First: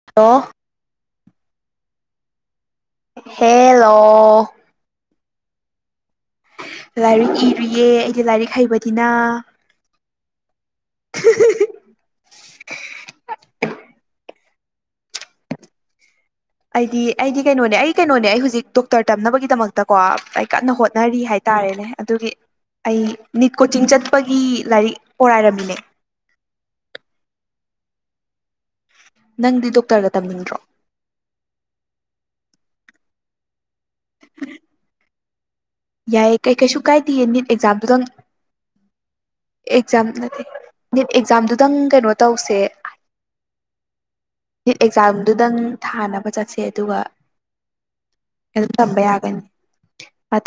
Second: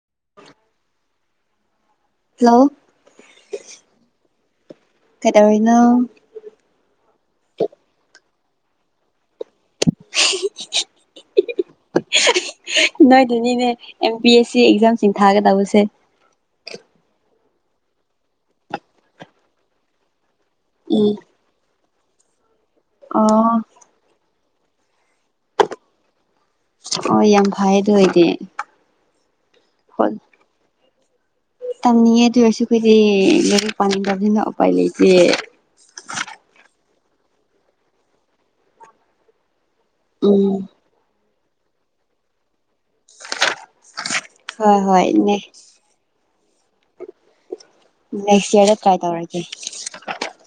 [unintelligible] Hello hello ꯀꯩꯗꯧꯔꯤꯅꯦ ꯂꯥꯏꯔꯤꯛ ꯏꯔꯤꯌꯦ ꯑꯩꯗꯤ ꯂꯥꯏꯔꯤꯛ ꯍꯩꯕꯅꯤꯅ ꯅꯣꯏꯗꯅꯤꯅꯦ ꯑꯦꯝ ꯄꯤ ꯑꯦꯁ ꯁꯤ ꯑꯦꯛꯖꯥꯝꯁꯤꯡ ꯊꯥꯒꯗꯧꯕꯁꯦ ꯑꯩꯗꯤ ꯑꯩꯗꯤ ꯀꯩꯅꯣꯅꯦ ꯑꯩ ꯀꯩꯅꯣꯅꯦ ꯑꯩ ꯍꯨꯖꯤꯛ ꯗꯣꯛꯇꯔ ꯇꯝꯅꯕꯒꯤꯗꯃꯛꯇꯀꯣ ꯑꯩ ꯀꯟꯅ ꯎꯝ ꯍꯣꯠꯅꯔꯤ ꯍꯥꯏ ꯇꯥꯔꯦꯅꯦ ꯑꯗꯨꯒꯤ ꯑꯩ ꯑꯣ ꯅꯤꯠ ꯀꯣꯆꯤꯡ ꯆꯠꯄꯒꯤ ꯂꯥꯏꯔꯤꯛ ꯑꯣꯔꯥꯏꯔꯝꯃꯤꯅꯦ ꯑꯣ ꯌꯥꯝ ꯐꯩ ꯑꯗꯨ ꯑꯣꯏꯗꯤ ꯅꯪꯗꯤ ꯍꯣꯏ ꯗꯣꯛꯇꯔꯒ ꯇꯝꯅꯤꯡꯗ꯭ꯔꯣ ꯇꯝꯅꯤꯡꯉꯦ ꯑꯗꯨ ꯑꯣꯏꯔꯁꯨ ꯈꯣꯏꯗꯤ ꯂꯩꯔꯤꯛ ꯄꯥꯅꯤꯡꯗꯕꯅꯤꯅ ꯎꯄꯥꯏ ꯂꯩꯇꯦ ꯌꯥꯏꯌꯦ ꯀꯩ ꯀꯩꯁꯨ ꯀꯥꯏꯗꯦ ꯅꯤꯠ ꯑꯦꯛꯖꯥꯝꯗꯨꯗꯪ ꯑꯦꯛꯖꯥꯝ ꯅꯠꯇꯦ ꯎꯝ ꯅꯤꯠ ꯑꯦꯛꯖꯥꯝꯗꯨꯗꯪ ꯀꯩꯅꯣ ꯇꯧꯁꯦ ꯍꯣꯏ ꯅꯤꯠ ꯍꯣꯏ ꯑꯦꯛꯖꯥꯝꯗꯨꯗꯪ ꯊꯥꯅꯕ ꯆꯠꯁꯦ ꯑꯗꯨꯒ ꯅꯦꯁ ꯑꯗꯨꯝ ꯌꯥꯔꯗ ꯇ꯭ꯔꯥꯏ ꯇꯝꯕ ꯇꯧꯔꯒꯦ ꯌꯥꯒꯅꯤ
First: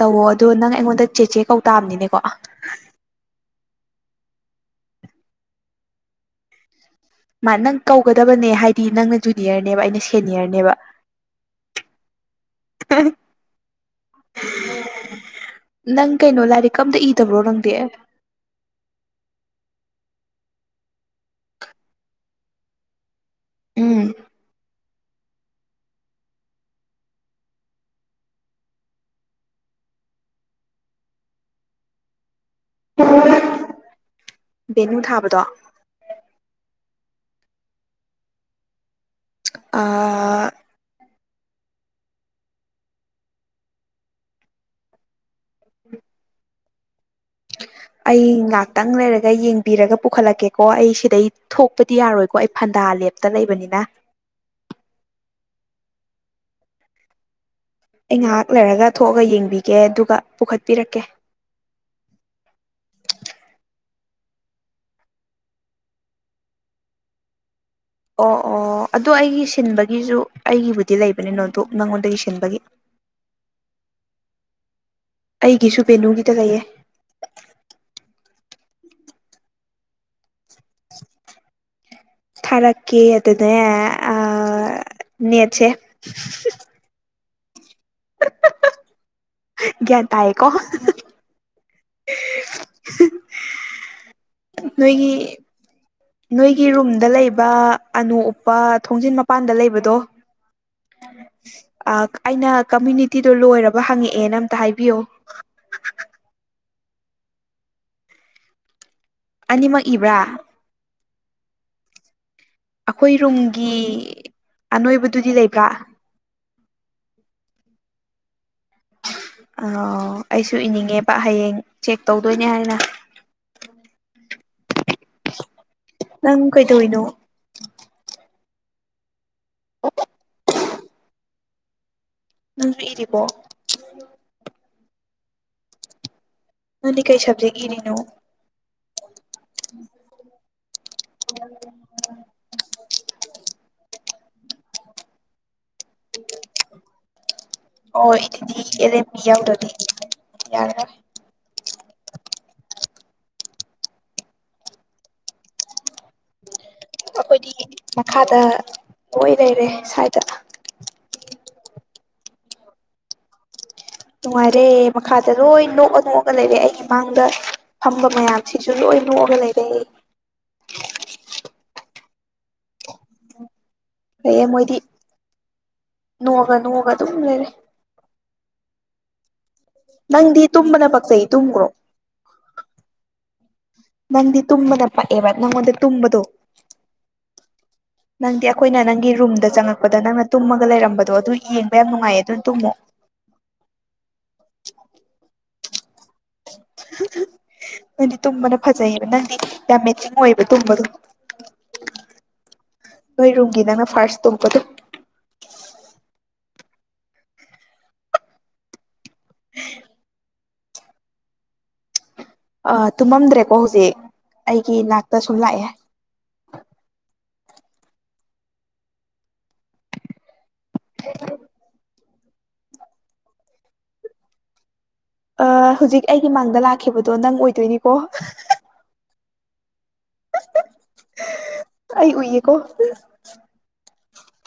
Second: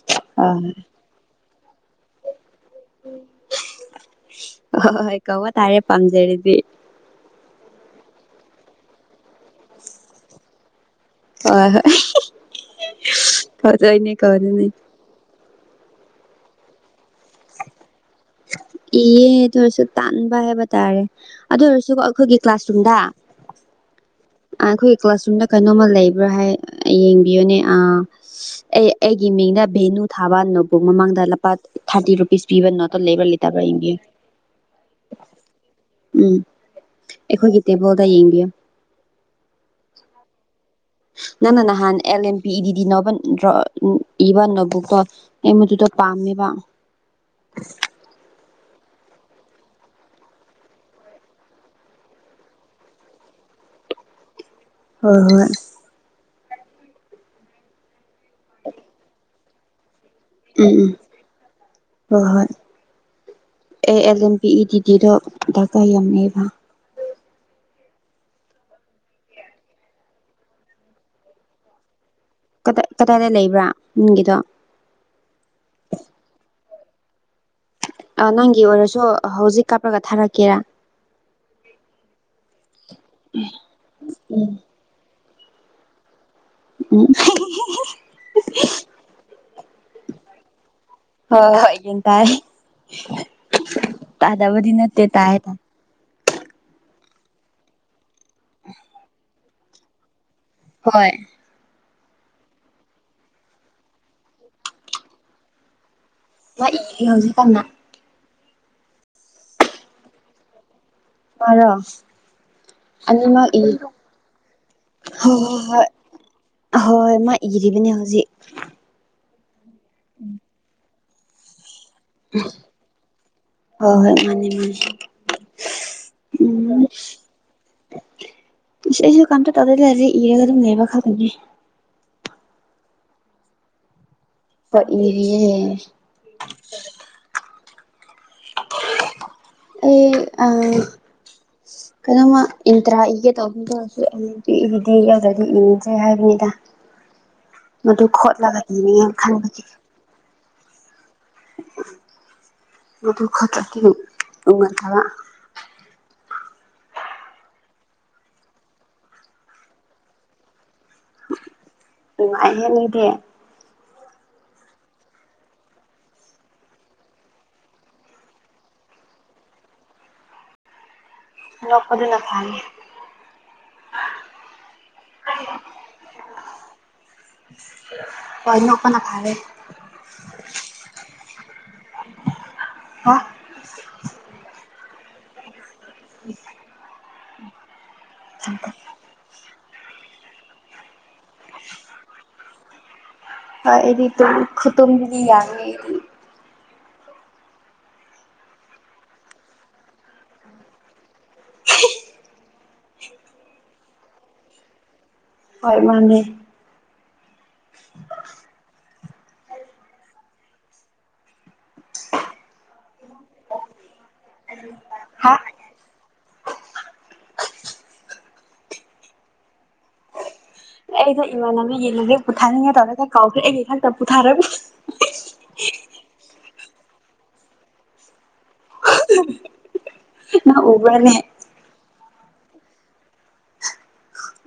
ꯇꯧꯋꯣ ꯑꯗꯣ ꯍꯣꯏ ꯅꯪ ꯑꯩꯉꯣꯟꯗ ꯆꯦ ꯆꯦ ꯀꯧꯇꯥꯥꯝꯅꯤꯅꯦꯀꯣ ꯍꯣ ꯍꯣꯏ ꯀꯧꯕ ꯇꯥꯔꯦ ꯄꯥꯝꯖꯔꯗꯤ ꯃꯥ ꯅꯪ ꯀꯧꯒꯗꯕꯅꯦ ꯍꯥꯏꯗꯤ ꯅꯪꯅ ꯖꯨꯅꯤꯌꯔꯅꯦꯕ ꯑꯩꯅ ꯁꯦꯅꯤꯌꯔꯅꯦꯕ ꯍꯣꯏ ꯍꯣꯏ ꯐꯗꯣꯏꯅꯦ ꯀꯧꯗꯣꯏꯅꯦ ꯅꯪ ꯀꯩꯅꯣ ꯂꯥꯏꯔꯤꯛ ꯀ ꯑꯝꯇ ꯏꯗꯕ꯭ꯔꯣ ꯅꯪꯗꯤ ꯏꯌꯦ ꯑꯗꯨ ꯑꯣꯏꯔꯁꯨ ꯇꯟꯕ ꯍꯥꯏꯕ ꯇꯥꯔꯦ ꯑꯗꯨ ꯑꯣꯏꯔꯁꯨꯀꯣ ꯑꯩꯈꯣꯏꯒꯤ ꯀ꯭ꯂꯥꯁꯔꯨꯝꯗ ꯎꯝ ꯑꯈꯣꯏ ꯀ꯭ꯂꯥꯁꯔꯨꯝꯗ ꯀꯩꯅꯣꯝꯃ ꯂꯩꯕ꯭ꯔꯥ ꯍꯥꯏ ꯌꯦꯡꯕꯤꯌꯨꯅꯦ ꯑꯥ ꯑꯩ ꯑꯩꯒꯤ ꯃꯤꯡꯗ ꯚꯦꯅꯨ ꯊꯥꯕꯅꯣꯕꯨꯛ ꯃꯃꯥꯡꯗ ꯂꯄꯥ ꯊꯥꯔꯇꯤ ꯔꯨꯄꯤꯁ ꯄꯤꯕ ꯅꯣꯠ ꯂꯩꯕꯔ ꯂꯤꯇꯕꯔ ꯌꯦꯡꯕꯤꯌꯨ ꯚꯦꯅꯨ ꯊꯥꯕꯗꯣ ꯎꯝ ꯑꯩꯈꯣꯏꯒꯤ ꯇꯦꯕꯜꯗ ꯌꯦꯡꯕꯤꯌꯣ ꯑꯥ ꯅꯪꯅ ꯅꯍꯥꯟ ꯑꯦꯜ ꯑꯦꯝ ꯄꯤ ꯏ ꯗꯤꯗꯤ ꯅꯣꯕꯟ ꯗ꯭ꯔꯣ ꯎꯡ ꯏꯕ ꯅꯣꯕꯨꯛꯇꯣ ꯑꯩ ꯃꯗꯨꯗꯣ ꯄꯥꯝꯃꯦꯕ ꯑꯩ ꯉꯥꯇꯪ ꯂꯩꯔꯒ ꯌꯦꯡꯕꯤꯔꯒ ꯄꯨꯈꯠꯂꯛꯀꯦꯀꯣ ꯑꯩ ꯁꯤꯗꯩ ꯊꯣꯛꯄꯗꯤ ꯌꯥꯔꯣꯏꯀꯣ ꯑꯩ ꯐꯟꯗꯥ ꯂꯦꯞꯇ ꯂꯩꯕꯅꯤꯅ ꯍꯣꯏ ꯍꯣꯏ ꯑꯩ ꯉꯥꯏꯍꯥꯛ ꯂꯩꯔꯒ ꯊꯣꯛꯑꯒ ꯌꯦꯡꯕꯤꯒꯦ ꯑꯗꯨꯒ ꯎꯝ ꯄꯨꯈꯠꯄꯤꯔꯛꯀꯦ ꯎꯝ꯫ ꯍꯣꯏ ꯍꯣꯏ ꯑꯦ ꯑꯦꯜ ꯑꯦꯝ ꯄꯤ ꯏ ꯗꯤꯗꯤꯗꯣ ꯗꯔꯀꯥꯔ ꯌꯥꯝꯅꯦꯕ꯫ ꯑꯣ ꯑꯣ ꯑꯗꯣ ꯑꯩꯒꯤ ꯁꯤꯟꯕꯒꯤꯖꯨ ꯑꯩꯒꯤꯕꯨꯗꯤ ꯂꯩꯕꯅꯦ ꯅꯣꯠꯕꯨꯛ ꯅꯉꯣꯟꯗꯒꯤ ꯁꯤꯟꯕꯒꯤ꯫ ꯀꯗꯥꯏꯗ ꯂꯩꯕ꯭ꯔꯥ ꯅꯪꯒꯤꯗꯣ꯫ ꯑꯩꯒꯤꯁꯨ ꯕꯦꯅꯨꯒꯤꯗ ꯂꯩꯩꯌꯦ꯫ ꯑ ꯅꯪꯒꯤ ꯑꯣꯏꯔꯁꯨ ꯍꯧꯖꯤꯛ ꯀꯥꯞꯄ꯭ꯔꯥꯒ ꯊꯥꯔꯛꯀꯦꯔꯥ꯫ ꯊꯥꯔꯛꯀꯦ ꯑꯗꯗꯅꯦ ꯑꯥ ꯎꯝ ꯅꯦꯠꯁꯦ ꯎꯝ ꯭ꯒ꯭ꯌꯥꯟ ꯇꯥꯏꯌꯦꯀꯣ꯫ ꯍꯣ ꯍꯣꯏ ꯒ꯭ꯌꯟ ꯇꯥꯏ ꯇꯥꯗꯕꯗꯤ ꯅꯠꯇꯦ ꯅꯣꯏꯒꯤ ꯇꯥꯏ꯫ ꯅꯣꯏꯒꯤ ꯔꯨꯝꯗ ꯂꯩꯕ ꯑꯅꯣꯞ ꯎꯞꯄ ꯊꯣꯡꯖꯤꯟ ꯃꯄꯥꯟꯗ ꯂꯩꯕꯗꯣ꯫ ꯍꯣꯏ ꯑ ꯑꯩꯅ ꯀꯝꯃ꯭ꯌꯨꯅꯤꯇꯤꯗꯣ ꯂꯣꯏꯔꯕ ꯍꯪꯉꯛꯑꯦꯅ ꯑꯝꯇ ꯍꯥꯏꯕꯤꯌꯣ꯫ ꯃꯥ ꯏꯔꯤ ꯍꯧꯖꯤꯛ ꯀꯥꯟꯅ꯫ ꯑꯅꯤꯃꯛ ꯏꯕ꯭ꯔꯥ꯫ ꯃꯥꯔꯣ꯫ ꯑꯩꯈꯣꯏ ꯑꯅꯤꯃꯛ ꯏ ꯔꯨꯝꯒꯤ ꯍꯣ ꯑꯅꯣꯏꯕꯗꯨꯗꯤ ꯍꯣ ꯂꯩꯕ꯭ꯔꯥ ꯍꯣꯏ꯫ ꯑꯍꯣꯏ ꯃꯥ ꯏꯔꯤꯕꯅꯦ ꯍꯧꯖꯤꯛ꯫ ꯑ ꯑꯩꯁꯨ ꯏꯅꯤꯡꯉꯦꯕ ꯍꯌꯦꯡ꯫ ꯆꯦꯛ ꯇꯧꯗꯣꯏꯅꯦ ꯍꯥꯏꯅ꯫ ꯍꯣꯏ ꯍꯣꯏ ꯃꯥꯅꯦ ꯃꯥꯅꯦ ꯅꯪ ꯀꯩ ꯗꯣꯏꯅꯣ꯫ ꯏꯁ ꯑꯩꯖꯨ ꯀꯝꯇ ꯇꯧꯗꯦꯗꯥ ꯂꯥꯏꯔꯤꯛ ꯏꯔꯒ ꯑꯗꯨꯝ ꯂꯦꯕ ꯈꯠꯇꯅꯤ꯫ ꯅꯪꯖꯨ ꯏꯔꯤꯕꯣ꯫ ꯍꯣꯏ ꯏꯔꯤꯌꯦ꯫ ꯅꯪꯗꯤ ꯀꯩ ꯁꯕꯖꯦꯛ ꯏꯔꯤꯅꯣ [inaudible] ꯑꯩ ꯑꯥ [inaudible] ꯀꯩꯅꯣꯃꯥ ꯏꯟꯇ꯭ꯔꯥ ꯏꯒꯦ ꯇꯧꯕ ꯇꯧꯔꯁꯨ [unintelligible] ꯏꯗꯤ ꯌꯥꯎꯗ꯭ꯔꯥꯗꯤ ꯏꯅꯤꯡꯗ꯭ꯔꯦ ꯍꯥꯏꯕꯅꯤꯗꯥ ꯑꯣ ꯏꯗꯤꯗꯤ ꯑꯦꯜ ꯏꯅꯤꯡꯉꯦ ꯑꯦꯝ ꯄꯤ ꯈꯟꯕꯒꯤ ꯌꯥꯎꯗ꯭ꯔꯥꯗꯤ [inaudible] ꯌꯥꯔꯔꯣꯏ [unintelligible] ꯑꯈꯣꯏꯗꯤ ꯃꯈꯥꯗ ꯀꯣꯏ ꯂꯩꯔꯦ ꯁꯥꯏꯗꯥ ꯅꯨꯉꯥꯏꯍꯦ ꯃꯤꯗꯤ ꯅꯨꯡꯉꯥꯏꯔꯦ ꯃꯈꯥꯗ ꯂꯣꯏ ꯅꯣꯛꯑ ꯅꯣꯛꯑꯒ ꯂꯩꯔꯦ ꯑꯩꯒꯤ ꯃꯥꯡꯗ ꯐꯝꯕ ꯃꯌꯥꯝꯁꯤꯡꯁꯨ ꯂꯣꯏ ꯅꯣꯛꯑꯒ ꯂꯩꯔꯦ ꯑꯅꯣꯛꯄꯗꯨꯅ ꯐꯥꯏ ꯐꯩꯌꯦ ꯃꯣꯏꯗꯤ ꯅꯣꯛꯑꯒ ꯅꯣꯛꯑꯒ ꯑꯗꯨꯝ ꯂꯩꯔꯦ ꯍꯣꯏ ꯅꯣꯛꯄꯅꯥ ꯐꯥꯔꯦ ꯅꯪꯗꯤ ꯇꯨꯝꯕꯅ ꯄꯛꯆꯩ ꯇꯨꯝꯒ꯭ꯔꯣ ꯍꯥ ꯅꯪꯗꯤ ꯇꯨꯝꯕꯅ ꯄꯛꯑꯦꯕ ꯅꯉꯣꯟꯗ ꯇꯨꯝꯕꯗꯣ ꯅꯪꯗꯤ ꯑꯈꯣꯏꯅ ꯅꯪꯒꯤ ꯔꯨꯝꯗ ꯆꯪꯉꯛꯄꯗ ꯅꯪꯅ ꯇꯨꯝꯃꯒ ꯂꯩꯔꯝꯕꯗꯣ ꯑꯗꯨ ꯌꯦꯡꯕ ꯌꯥꯝ ꯅꯨꯡꯉꯥꯏꯌꯦ ꯑꯗꯨ ꯇꯨꯝꯃꯣ ꯍꯣ ꯑꯩꯗꯤ ꯇꯨꯝ ꯈꯨꯇꯨꯝꯗꯤ ꯌꯥꯕꯅꯤ ꯑꯩꯗꯤ ꯅꯪꯗꯤ ꯇꯨꯝꯕꯅ ꯐꯖꯩꯌꯦꯕ ꯅꯪꯗꯤ ꯌꯥꯝ ꯃꯦꯆꯤꯡ ꯑꯣꯏꯌꯦꯕ ꯇꯨꯝꯕꯗꯣ [unintelligible] ꯅꯣꯏ ꯔꯨꯝꯒꯤ ꯅꯪꯅ ꯐꯥꯔꯁ ꯇꯨꯝꯄꯇꯣ ꯍꯣꯏ ꯃꯥꯅꯦ [inaudible] ꯑꯥ ꯇꯨꯝꯃꯝꯗ꯭ꯔꯦꯀꯣ ꯍꯧꯖꯤꯛ ꯑꯩꯒꯤ ꯅꯥꯛꯇꯥ ꯍꯥ ꯁꯨꯝ ꯂꯥꯛꯑꯦ ꯑꯩꯗꯣ ꯏꯃꯥꯟꯅꯕꯤꯒꯤ ꯂꯥꯏꯔꯤꯛ ꯄꯨꯊꯥꯅꯤꯉꯥꯏ ꯇꯧꯔꯒꯥ ꯀꯥꯎꯈ꯭ꯔꯦ ꯑꯩꯒꯤ ꯏꯊꯟꯇꯥ ꯄꯨꯊꯥꯔꯝ ꯑꯥ ꯍꯧꯖꯤꯛ ꯑꯩꯒꯤ ꯃꯥꯡꯗ ꯂꯥꯛꯈꯤꯕꯗꯣ ꯅꯪ ꯑꯣꯏꯗꯣꯏꯅꯤꯀꯣ ꯅꯪ ꯎꯕ꯭ꯔꯥꯅꯦ ꯑꯩ ꯎꯏꯌꯦꯀꯣ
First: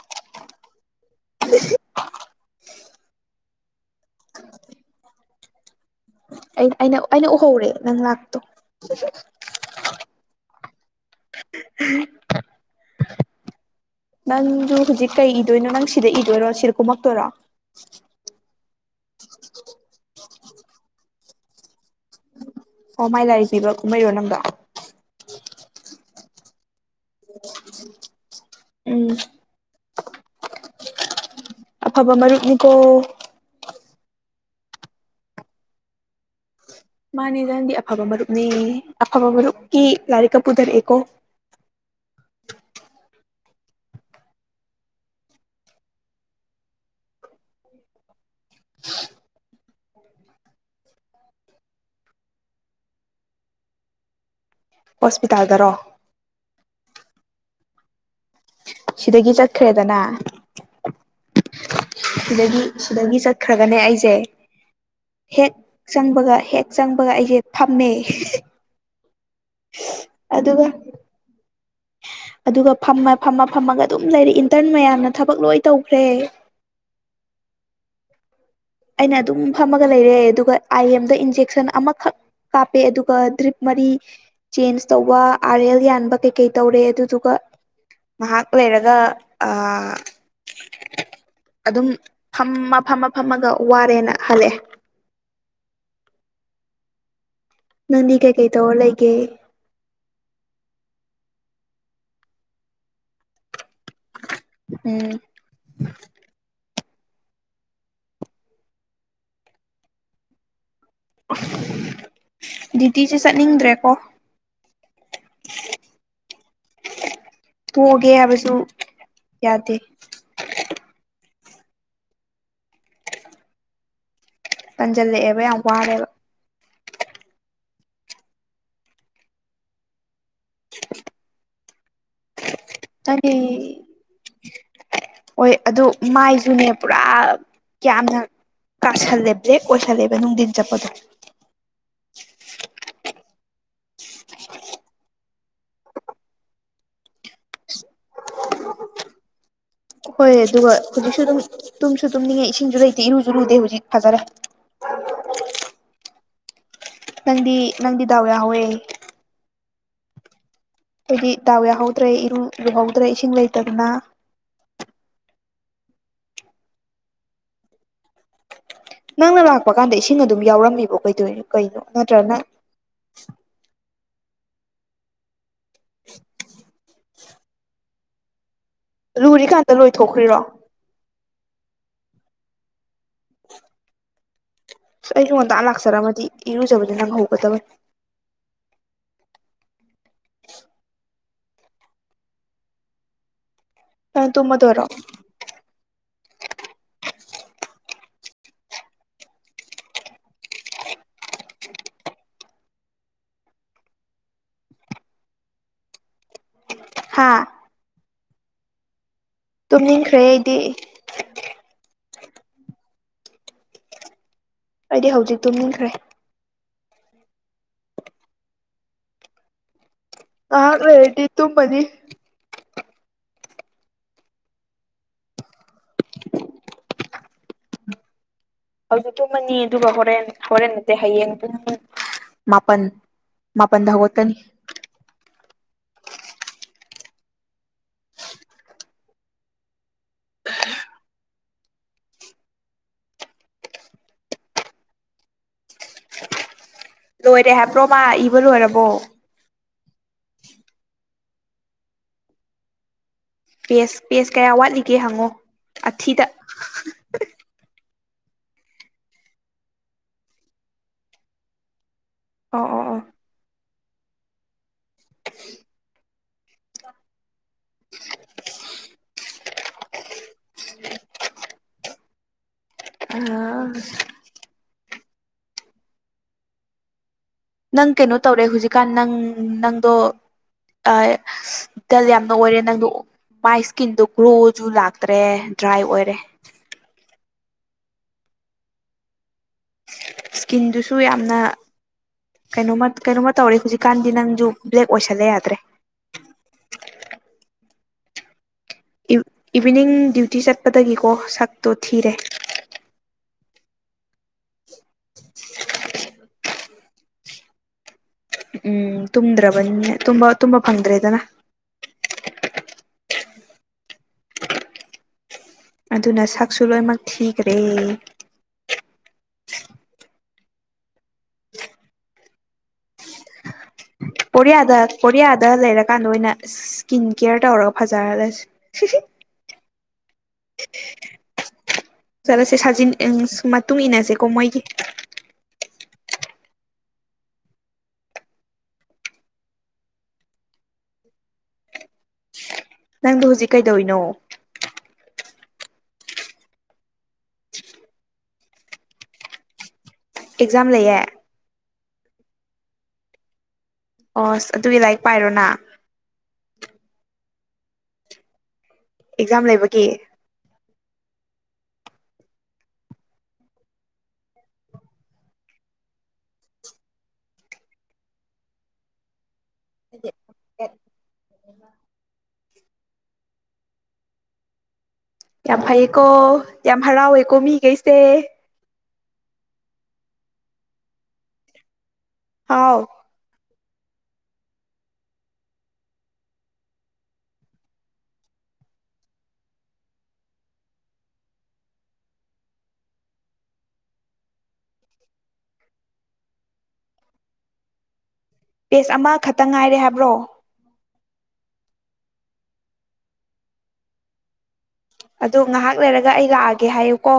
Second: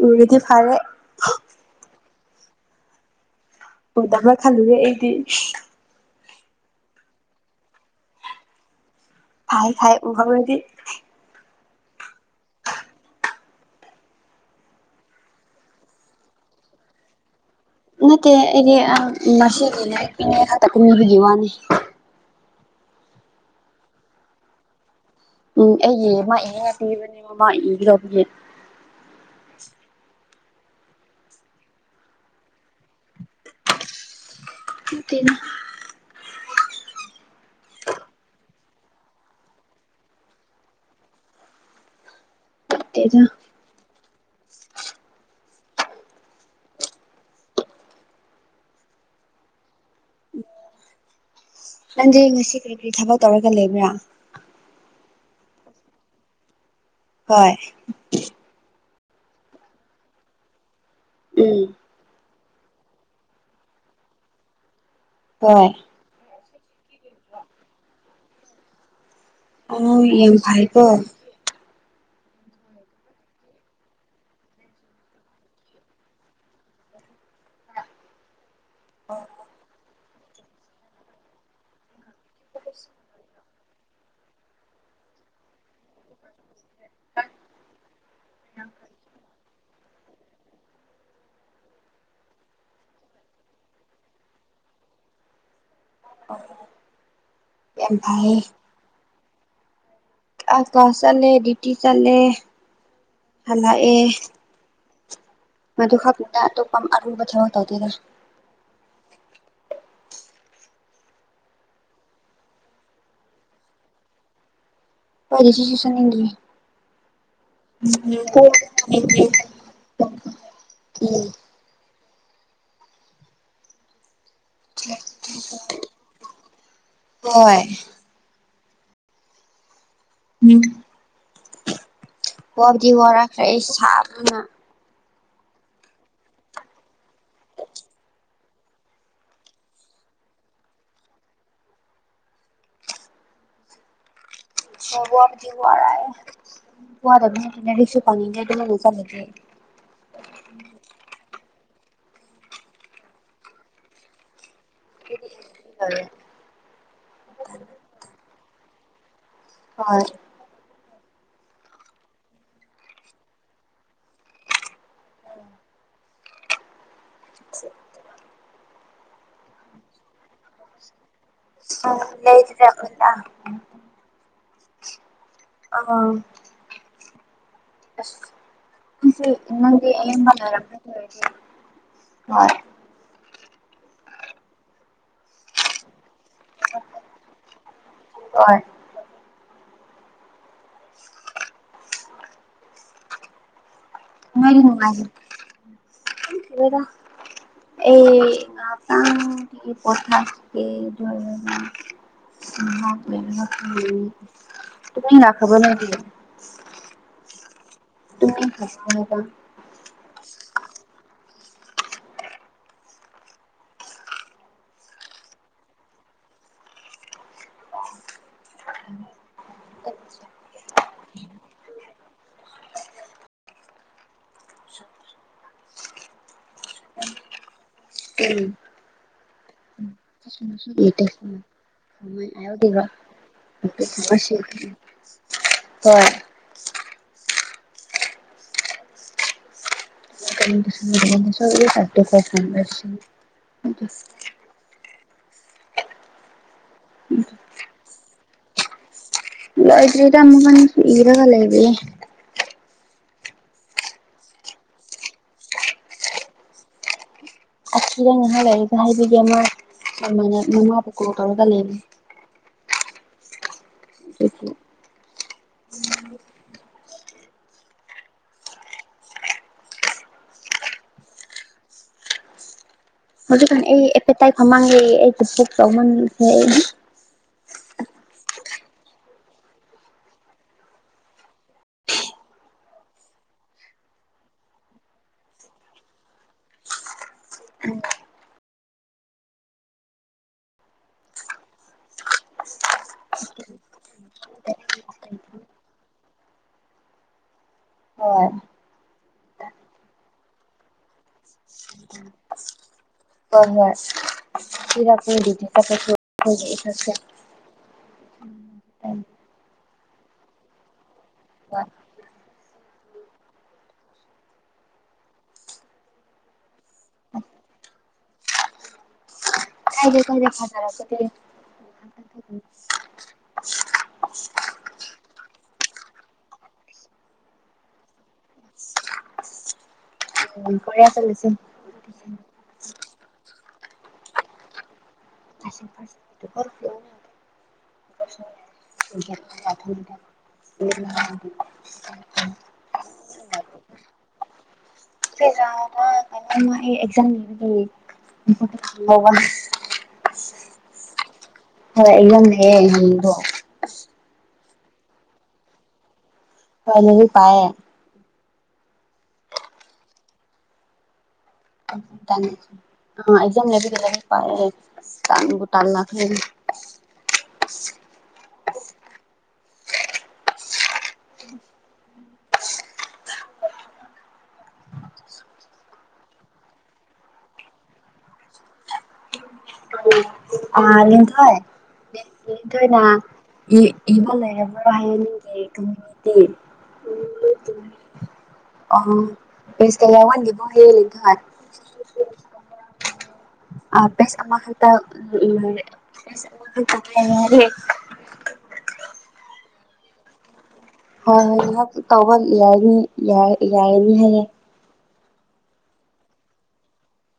ꯎꯔꯥꯗꯤ ꯐꯥꯔꯦ [unintelligible] ꯎꯗꯕ꯭ꯔꯥ ꯈꯜꯂꯨꯔꯦ ꯑꯩꯗꯤ ꯑꯩꯅ ꯑꯩꯅ ꯑꯩꯅ ꯎꯍꯧꯔꯦ ꯅꯪ ꯂꯥꯛꯄꯗꯣ ꯐꯥꯏ ꯐꯥꯏ ꯎꯍꯧꯔꯥꯗꯤ [unintelligible] ꯅꯪꯖꯨ ꯍꯨꯖꯤꯛ ꯀꯩ ꯏꯗꯣꯏꯅꯣ ꯅꯪ ꯁꯤꯗ ꯏꯗꯣꯏꯔꯣ ꯁꯤꯗꯥ ꯀꯨꯝꯃꯛꯇꯣꯏꯔꯣ ꯅꯠꯇꯦ ꯑꯩꯗꯤ ꯑꯥ ꯉꯁꯤꯒꯤ ꯅꯠꯇꯦ ꯈꯛꯇꯥ ꯀꯨꯝꯃꯤꯕꯒꯤ ꯋꯥꯅꯤ ꯑꯣ ꯃꯥꯏ ꯂꯥꯏꯔꯤꯛ ꯄꯤꯕ ꯀꯨꯝꯃꯛꯏꯔꯣ ꯅꯪꯗꯣ ꯎꯝ ꯑꯩꯒꯤ ꯃꯥ ꯏꯅꯤꯉꯥꯏ ꯄꯤꯕꯅꯦꯕ ꯃꯥ ꯏꯒꯗꯧꯕꯒꯤ ꯎꯝ ꯑꯐꯕ ꯃꯔꯨꯞꯅꯤꯀꯣ ꯅꯠꯇꯦꯅ ꯃꯥꯅꯦ ꯅꯪꯗꯤ ꯑꯐꯕ ꯃꯔꯨꯞꯅꯤ ꯑꯐꯕ ꯃꯔꯨꯞꯀꯤ ꯂꯥꯏꯔꯤꯛꯀꯥ ꯄꯨꯗꯔꯛꯑꯦꯀꯣ ꯇꯦꯗꯥ [inaudible] ꯎꯝ ꯅꯪꯗꯤ ꯉꯁꯤ ꯀ꯭ꯔꯤ ꯀ꯭ꯔꯤ ꯊꯕꯛ ꯇꯧꯔꯒꯥ ꯂꯩꯕ꯭ꯔꯥ ꯍꯣꯁꯄꯤꯇꯥꯜꯗꯔꯣ ꯍꯣꯏ ꯁꯤꯗꯒꯤ ꯆꯠꯈ꯭ꯔꯦꯗꯅ ꯎꯝ ꯁꯤꯗꯒꯤ ꯁꯤꯗꯒꯤ ꯆꯠꯈ꯭ꯔꯒꯅꯦ ꯑꯩꯁꯦ ꯍꯦꯛ ꯍꯣꯏ ꯆꯪꯕꯒ ꯍꯦꯛ ꯆꯪꯕꯒ ꯑꯩꯁꯦ ꯐꯝꯃꯦ ꯑꯧ ꯌꯦꯡ [inaudible] ꯑꯗꯨꯒ ꯐꯥꯏꯀꯣ ꯑꯗꯨꯒ ꯐꯝꯃ ꯐꯝꯃ ꯐꯝꯃꯒ ꯑꯗꯨꯝ ꯂꯩꯔꯦ ꯏꯟꯇ꯭ꯔꯟ ꯃꯌꯥꯝꯅ ꯊꯕꯛ ꯂꯣꯏ ꯇꯧꯈ꯭ꯔꯦ ꯑꯩꯅ ꯑꯗꯨꯝ ꯐꯝꯃꯒ ꯂꯩꯔꯦ ꯑꯗꯨꯒ ꯑꯥꯏ ꯑꯦꯝꯗ ꯏꯟꯖꯦꯛꯁꯟ ꯑꯃꯈꯛ ꯀꯥꯞꯄꯦ ꯑꯗꯨꯒ ꯗ꯭ꯔꯤꯞ ꯃꯔꯤ ꯆꯦꯟꯖ ꯇꯧꯕ ꯑꯥꯔ ꯑꯦꯜ ꯌꯥꯟꯕ ꯀꯩꯀꯩ ꯇꯧꯔꯦ ꯑꯗꯨꯗꯨꯒ ꯉꯍꯥꯛ ꯂꯩꯔꯒ ꯑ ꯑꯗꯨꯝ ꯐꯝꯃ ꯐꯝꯃ ꯐꯝꯃꯒ ꯋꯥꯔꯦꯅ ꯍꯜꯂꯛꯑꯦ ꯑꯣ ꯅꯪꯗꯤ ꯀꯩꯀꯩ ꯇꯧꯔ ꯂꯩꯒꯦ ꯑꯁ ꯀ꯭ꯂꯥꯁ ꯆꯠꯂꯦ ꯗ꯭ꯌꯨꯇꯤ ꯆꯠꯂꯦ ꯍꯜꯂꯛꯑꯦ ꯎꯝ ꯃꯗꯨ ꯈꯛꯇ ꯑꯇꯣꯞꯄ ꯑꯔꯨꯕ ꯊꯕꯛ ꯇꯧꯗꯦꯗ ꯀꯩꯁꯨ ꯗ꯭ꯌꯨꯇꯤꯁꯦ ꯆꯠꯅꯤꯡꯗ꯭ꯔꯦꯀꯣ ꯍꯣꯏ ꯗꯌ꯭ꯨꯨꯇꯤꯁꯨ ꯆꯠꯅꯤꯡꯗ꯭ꯔꯦ ꯇꯣꯛꯑꯒꯦ ꯀꯣꯛ ꯍꯥꯏꯕꯁꯨ ꯌꯥꯝ ꯏꯪꯅ [inaudible] ꯂꯩꯅꯤꯡꯉꯦ ꯌꯥꯗꯦ ꯎꯝ ꯇꯟꯖꯜꯂꯛꯑꯦꯕ ꯌꯥꯝ ꯋꯥꯔꯦꯕ ꯍꯣꯏ ꯎꯝ ꯋꯥꯕꯗꯤ ꯅꯪꯒꯤ ꯋꯥꯔꯛꯈ꯭ꯔꯦ ꯑꯩ ꯁꯥꯕꯅ ꯍꯣꯏ ꯑꯗꯨ ꯃꯥꯏꯁꯨꯅꯦ ꯄꯨꯔꯥ ꯌꯥꯝꯅ ꯀꯥꯁꯜꯂꯦ ꯕ꯭ꯂꯦꯛ ꯑꯣꯏꯁꯜꯂꯦꯕ ꯅꯨꯡꯗꯤꯟ ꯆꯠꯄꯒꯤ ꯋꯥꯕꯗꯤ ꯋꯥꯔꯦ ꯋꯥꯗꯕꯁꯨ [inaudible] ꯍꯣꯏ ꯑꯗꯨꯒ ꯍꯧꯖꯤꯛꯁꯨ ꯑꯗꯨꯝ ꯇꯨꯝꯁꯨ ꯇꯨꯝꯅꯤꯡꯉꯦ ꯏꯁꯤꯡꯁꯨ ꯂꯩꯇꯦ ꯏꯔꯨꯁꯨ ꯂꯨꯗꯦ ꯍꯧꯖꯤꯛ ꯐꯖꯔꯦ [inaudible] ꯅꯪꯗꯤ ꯅꯪꯗꯤ ꯗꯥꯎ ꯌꯥꯎꯍꯧꯋꯦ ꯍꯣꯏ ꯑꯩꯗꯤ ꯗꯥꯎ ꯌꯥꯎꯍꯧꯗ꯭ꯔꯦ ꯏꯔꯨ ꯂꯨꯍꯧꯗ꯭ꯔꯦ ꯏꯁꯤꯡ ꯂꯩꯇꯗꯅ ꯎꯝ [inaudible] ꯅꯪꯅ ꯂꯥꯛꯄ ꯀꯥꯟꯗ ꯏꯁꯤꯡ ꯑꯗꯨꯝ ꯌꯥꯎꯔꯝꯃꯤꯕꯣ ꯀꯩꯗꯧꯏꯅꯣ [inaudible] ꯑꯥ ꯑꯁ ꯂꯨꯔꯤꯀꯥꯟꯗ ꯅꯪꯗꯤ [inaudible] ꯂꯣꯏꯊꯣꯛꯈ꯭ꯔꯤꯔꯣ ꯍꯣꯏ ꯑꯩꯁꯨ ꯉꯟꯇꯥ ꯂꯥꯛꯆꯔꯝꯃꯗꯤ ꯏꯔꯨꯖꯕꯗꯨ ꯅꯪ ꯍꯧꯒꯗꯕꯅꯦ ꯍꯣꯏ ꯅꯪ [inaudible] ꯇꯨꯝꯃꯗꯣꯏꯔꯣ ꯈꯪꯗ꯭ꯔꯦꯗ ꯑꯩ ꯉꯥꯛꯇꯪꯗꯤ ꯄꯣꯊꯥꯒꯤꯒꯦ [inaudible] [inaudible] ꯅꯣꯏꯗꯤ ꯍꯥꯥ ꯇꯨꯝꯅꯤꯡꯈ꯭ꯔꯕ ꯍꯥꯏꯕ ꯇꯨꯝꯅꯤꯡꯈ꯭ꯔꯦ ꯑꯩꯗꯤ ꯑꯩꯗꯤ ꯍꯧꯖꯤꯛ ꯇꯨꯝꯅꯤꯡꯈ꯭ꯔꯦ ꯉꯍꯥꯛ ꯂꯩꯔꯗꯤ ꯇꯨꯝꯃꯅꯤ ꯀꯤꯝ ꯍꯧꯖꯤꯛ ꯇꯧꯝꯃꯅꯤ ꯑꯗꯨꯒ ꯍꯣꯔꯦꯟ ꯍꯣꯔꯦꯟ ꯅꯠꯇꯦ ꯍꯌꯦꯡ ꯄꯨꯡ ꯃꯥꯄꯜ ꯃꯥꯄꯜꯗ ꯍꯧꯒꯠꯀꯅꯤ [unintelligible] ꯍꯣꯏ [unintelligible] ꯂꯣꯏꯔꯦ ꯍꯥꯏꯕ꯭ꯔꯣ ꯃꯥ ꯏꯕ ꯂꯣꯏꯔꯕꯣ ꯂꯣꯏꯗ꯭ꯔꯤꯗ ꯃꯒꯟꯁꯨ ꯏꯔꯒ ꯂꯩꯔꯤꯌꯦ ꯄꯦꯁ ꯄꯦꯁ ꯀꯌꯥ ꯋꯥꯠꯂꯤꯒꯦ ꯍꯪꯉꯣ ꯑꯊꯤꯗ ꯑꯀꯤꯔ ꯉꯍꯥꯛ ꯂꯩꯔꯒ ꯍꯥꯏꯕꯤꯒꯦ ꯃꯥ ꯑꯗꯨꯃꯥꯏꯅ ꯃꯃꯥꯕꯨ ꯀꯣꯜ ꯇꯧꯔꯒ ꯂꯩꯕꯅꯦ ꯑꯣ ꯑꯣ [inaudible] [inaudible] ꯍꯧꯖꯤꯛꯀꯥꯟ ꯑꯣ ꯑꯩ ꯑꯦꯄꯦꯇꯥꯏꯠ ꯐꯃꯥꯡꯉꯦ ꯑꯩꯗꯤ ꯄꯨꯛ ꯆꯥꯎꯃꯟꯈ꯭ꯔꯦ ꯅꯪ ꯀꯩꯅꯣ ꯇꯧꯔꯦ ꯍꯧꯖꯤꯛꯀꯥꯟ ꯅꯪ ꯅꯪꯗꯣ ꯇꯥꯏ ꯗꯜ ꯌꯥꯝꯅ ꯑꯣꯏꯔꯦ ꯅꯪꯗꯣ ꯃꯥꯏ ꯁ꯭ꯀꯤꯟꯗꯣ ꯒ꯭ꯂꯣꯖꯨ ꯂꯥꯛꯇ꯭ꯔꯦ ꯗ꯭ꯔꯥꯏ ꯑꯣꯏꯔꯦ ꯁ꯭ꯀꯤꯟꯗꯨꯁꯨ ꯌꯥꯝꯅ ꯀꯩꯅꯣꯃ ꯀꯩꯅꯣꯃ ꯇꯧꯔꯦ ꯍꯧꯖꯤꯛꯀꯥꯟꯗꯤ ꯅꯪꯖꯨ ꯕ꯭ꯂꯦꯛ ꯑꯣꯏꯁꯜꯂꯦ ꯌꯥꯗ꯭ꯔꯦ ꯍꯣꯏ ꯏꯌꯨ ꯏꯚꯤꯅꯤꯡ ꯗ꯭ꯌꯨꯇꯤ ꯆꯠꯄꯗꯒꯤꯀꯣ ꯁꯛꯇꯣ ꯊꯤꯔꯦ ꯍꯣ-ꯍꯣꯏ ꯊꯤꯔꯛꯗꯤ ꯗ꯭ꯌꯨꯇꯤ ꯆꯠꯄꯁꯨ [inaudible] ꯎꯝ ꯇꯨꯝꯗ꯭ꯔꯕꯅꯤꯅ ꯇꯨꯝꯕ ꯇꯨꯝꯕ ꯐꯪꯗ꯭ꯔꯦꯗꯅ ꯑꯗꯨꯅ ꯁꯛꯁꯨ ꯂꯣꯏꯃꯛ ꯊꯤꯒ꯭ꯔꯦ ꯀꯔꯥꯏ ꯑꯈꯣꯏꯗꯩ ꯐꯖꯔꯛꯄꯗꯤ [inaudible] ꯀꯣꯔꯤꯌꯥꯗ ꯀꯣꯔꯤꯌꯥꯗ ꯂꯩꯔꯀꯥꯟꯗ ꯑꯣꯏꯅ ꯁ꯭ꯀꯤꯟ ꯀ꯭ꯌꯔ ꯇꯧꯔꯒ ꯐꯖꯍꯜꯂꯁꯤ [unintelligible] ꯎꯝ ꯀꯣꯔꯤꯌꯥ ꯆꯠꯂꯁꯤ ꯆꯠꯂꯁꯦ ꯁꯥꯖꯤꯟ ꯑꯦꯟꯁ ꯃꯇꯨꯡ ꯏꯟꯅꯁꯦꯀꯣ ꯃꯣꯏꯒꯤ [unintelligible] ꯀꯁꯣ [inaudible] [inaudible] ꯅꯪꯗꯣ ꯍꯨꯖꯤꯛ ꯀꯩꯗꯣꯏꯅꯣ [inaudible] ꯑꯦꯛꯖꯥꯝ ꯂꯩꯌꯦ ꯍꯣꯏ ꯑꯦꯛꯖꯥꯝ ꯂꯩꯌꯦ ꯍꯌꯦꯡꯗꯣ ꯑꯣꯁ ꯑꯗꯨꯒꯤ ꯂꯥꯏꯔꯤꯛ ꯄꯥꯏꯔꯣꯅ ꯈ꯭ꯋꯥꯏꯗꯒꯤ ꯄꯥꯏꯌꯦ ꯑꯦꯛꯖꯥꯝ ꯂꯩꯕꯒꯤ ꯑ ꯑꯦꯛꯖꯝ ꯂꯩꯕꯒꯤ ꯂꯥꯏꯔꯤꯛ ꯄꯥꯏꯑꯦ ꯑꯁ ꯇꯟꯕꯨ ꯇꯜꯂꯛꯈ꯭ꯔꯦꯅꯦ ꯌꯥꯝ ꯐꯩꯌꯦꯀꯣ ꯌꯥꯝ ꯍꯔꯥꯎꯋꯦꯀꯣ ꯃꯤꯒꯩꯁꯦ ꯑ ꯂꯤꯟꯊꯣꯏ ꯍꯥꯎ ꯂꯤꯟꯊꯣꯏꯅ ꯏ ꯏꯕ ꯂꯩꯔꯕ꯭ꯔꯣ [inaudible] ꯑꯪ ꯄꯦꯖ ꯀꯌꯥ ꯋꯥꯠꯂꯤꯕꯒꯦ ꯍꯥꯢ ꯑꯥ ꯄꯦꯖ ꯑꯃꯈꯛ UNINTELLIGIBLE ꯄꯦꯖ ꯑꯃꯈꯛꯇ ꯉꯥꯏꯔꯦ ꯍꯥꯏꯕ꯭ꯔꯣ ꯍꯣꯏ ꯉꯥꯏꯍꯥꯛ ꯇꯧꯕ ꯌꯥꯅꯤ ꯌꯥꯔꯅꯤ ꯍꯥꯏꯌꯦ ꯑꯗꯨ ꯉꯥꯏꯍꯥꯛ ꯂꯩꯔꯒ ꯑꯩ ꯂꯥꯛꯑꯒꯦ ꯍꯥꯏꯌꯨ ꯀꯣ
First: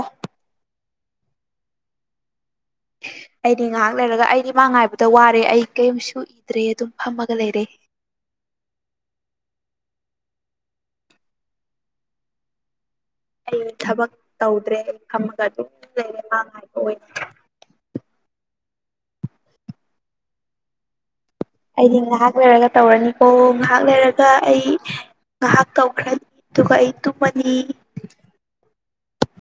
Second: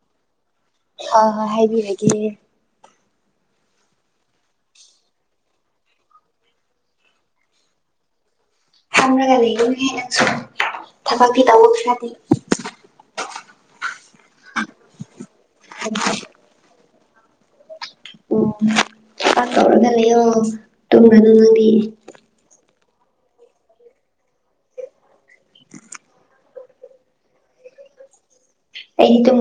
ꯍꯣꯏꯍꯣꯏ ꯍꯥꯏꯕꯤꯔꯒꯦꯌꯦ ꯑꯩꯗꯤ ꯉꯥꯏꯍꯥꯛ ꯂꯩꯔꯒ ꯑꯩꯗꯤ ꯃꯥ ꯉꯥꯏꯕꯗ ꯋꯥꯔꯦ ꯑꯩ ꯀꯔꯤꯝꯁꯨꯗ꯭ꯔꯦ ꯑꯗꯨꯝ ꯐꯝꯃꯒ ꯂꯩꯔꯦ UNINTELLIGIBLE ꯑꯩ ꯊꯕꯛ ꯇꯧꯗ꯭ꯔꯦ ꯐꯝꯃꯒ ꯑꯗꯨꯝ ꯂꯩꯔꯦ ꯃꯥꯥ ꯉꯥꯏꯕ ꯑꯣꯏꯅ UNINTELLIGIBLE ꯑꯩꯗꯤ ꯉꯥꯏꯍꯥꯛ ꯂꯩꯔꯒ ꯇꯧꯔꯅꯤ ꯑꯣ ꯉꯥꯏꯍꯥꯛ ꯂꯩꯔꯒ ꯑꯩ ꯉꯥꯏꯍꯥꯛ ꯇꯧꯈ꯭ꯔꯅꯤ ꯑꯗꯨꯒ ꯑꯩ ꯇꯨꯝꯃꯅꯤ ꯑꯩꯗꯤ ꯇꯨꯝꯒ꯭ꯔꯦ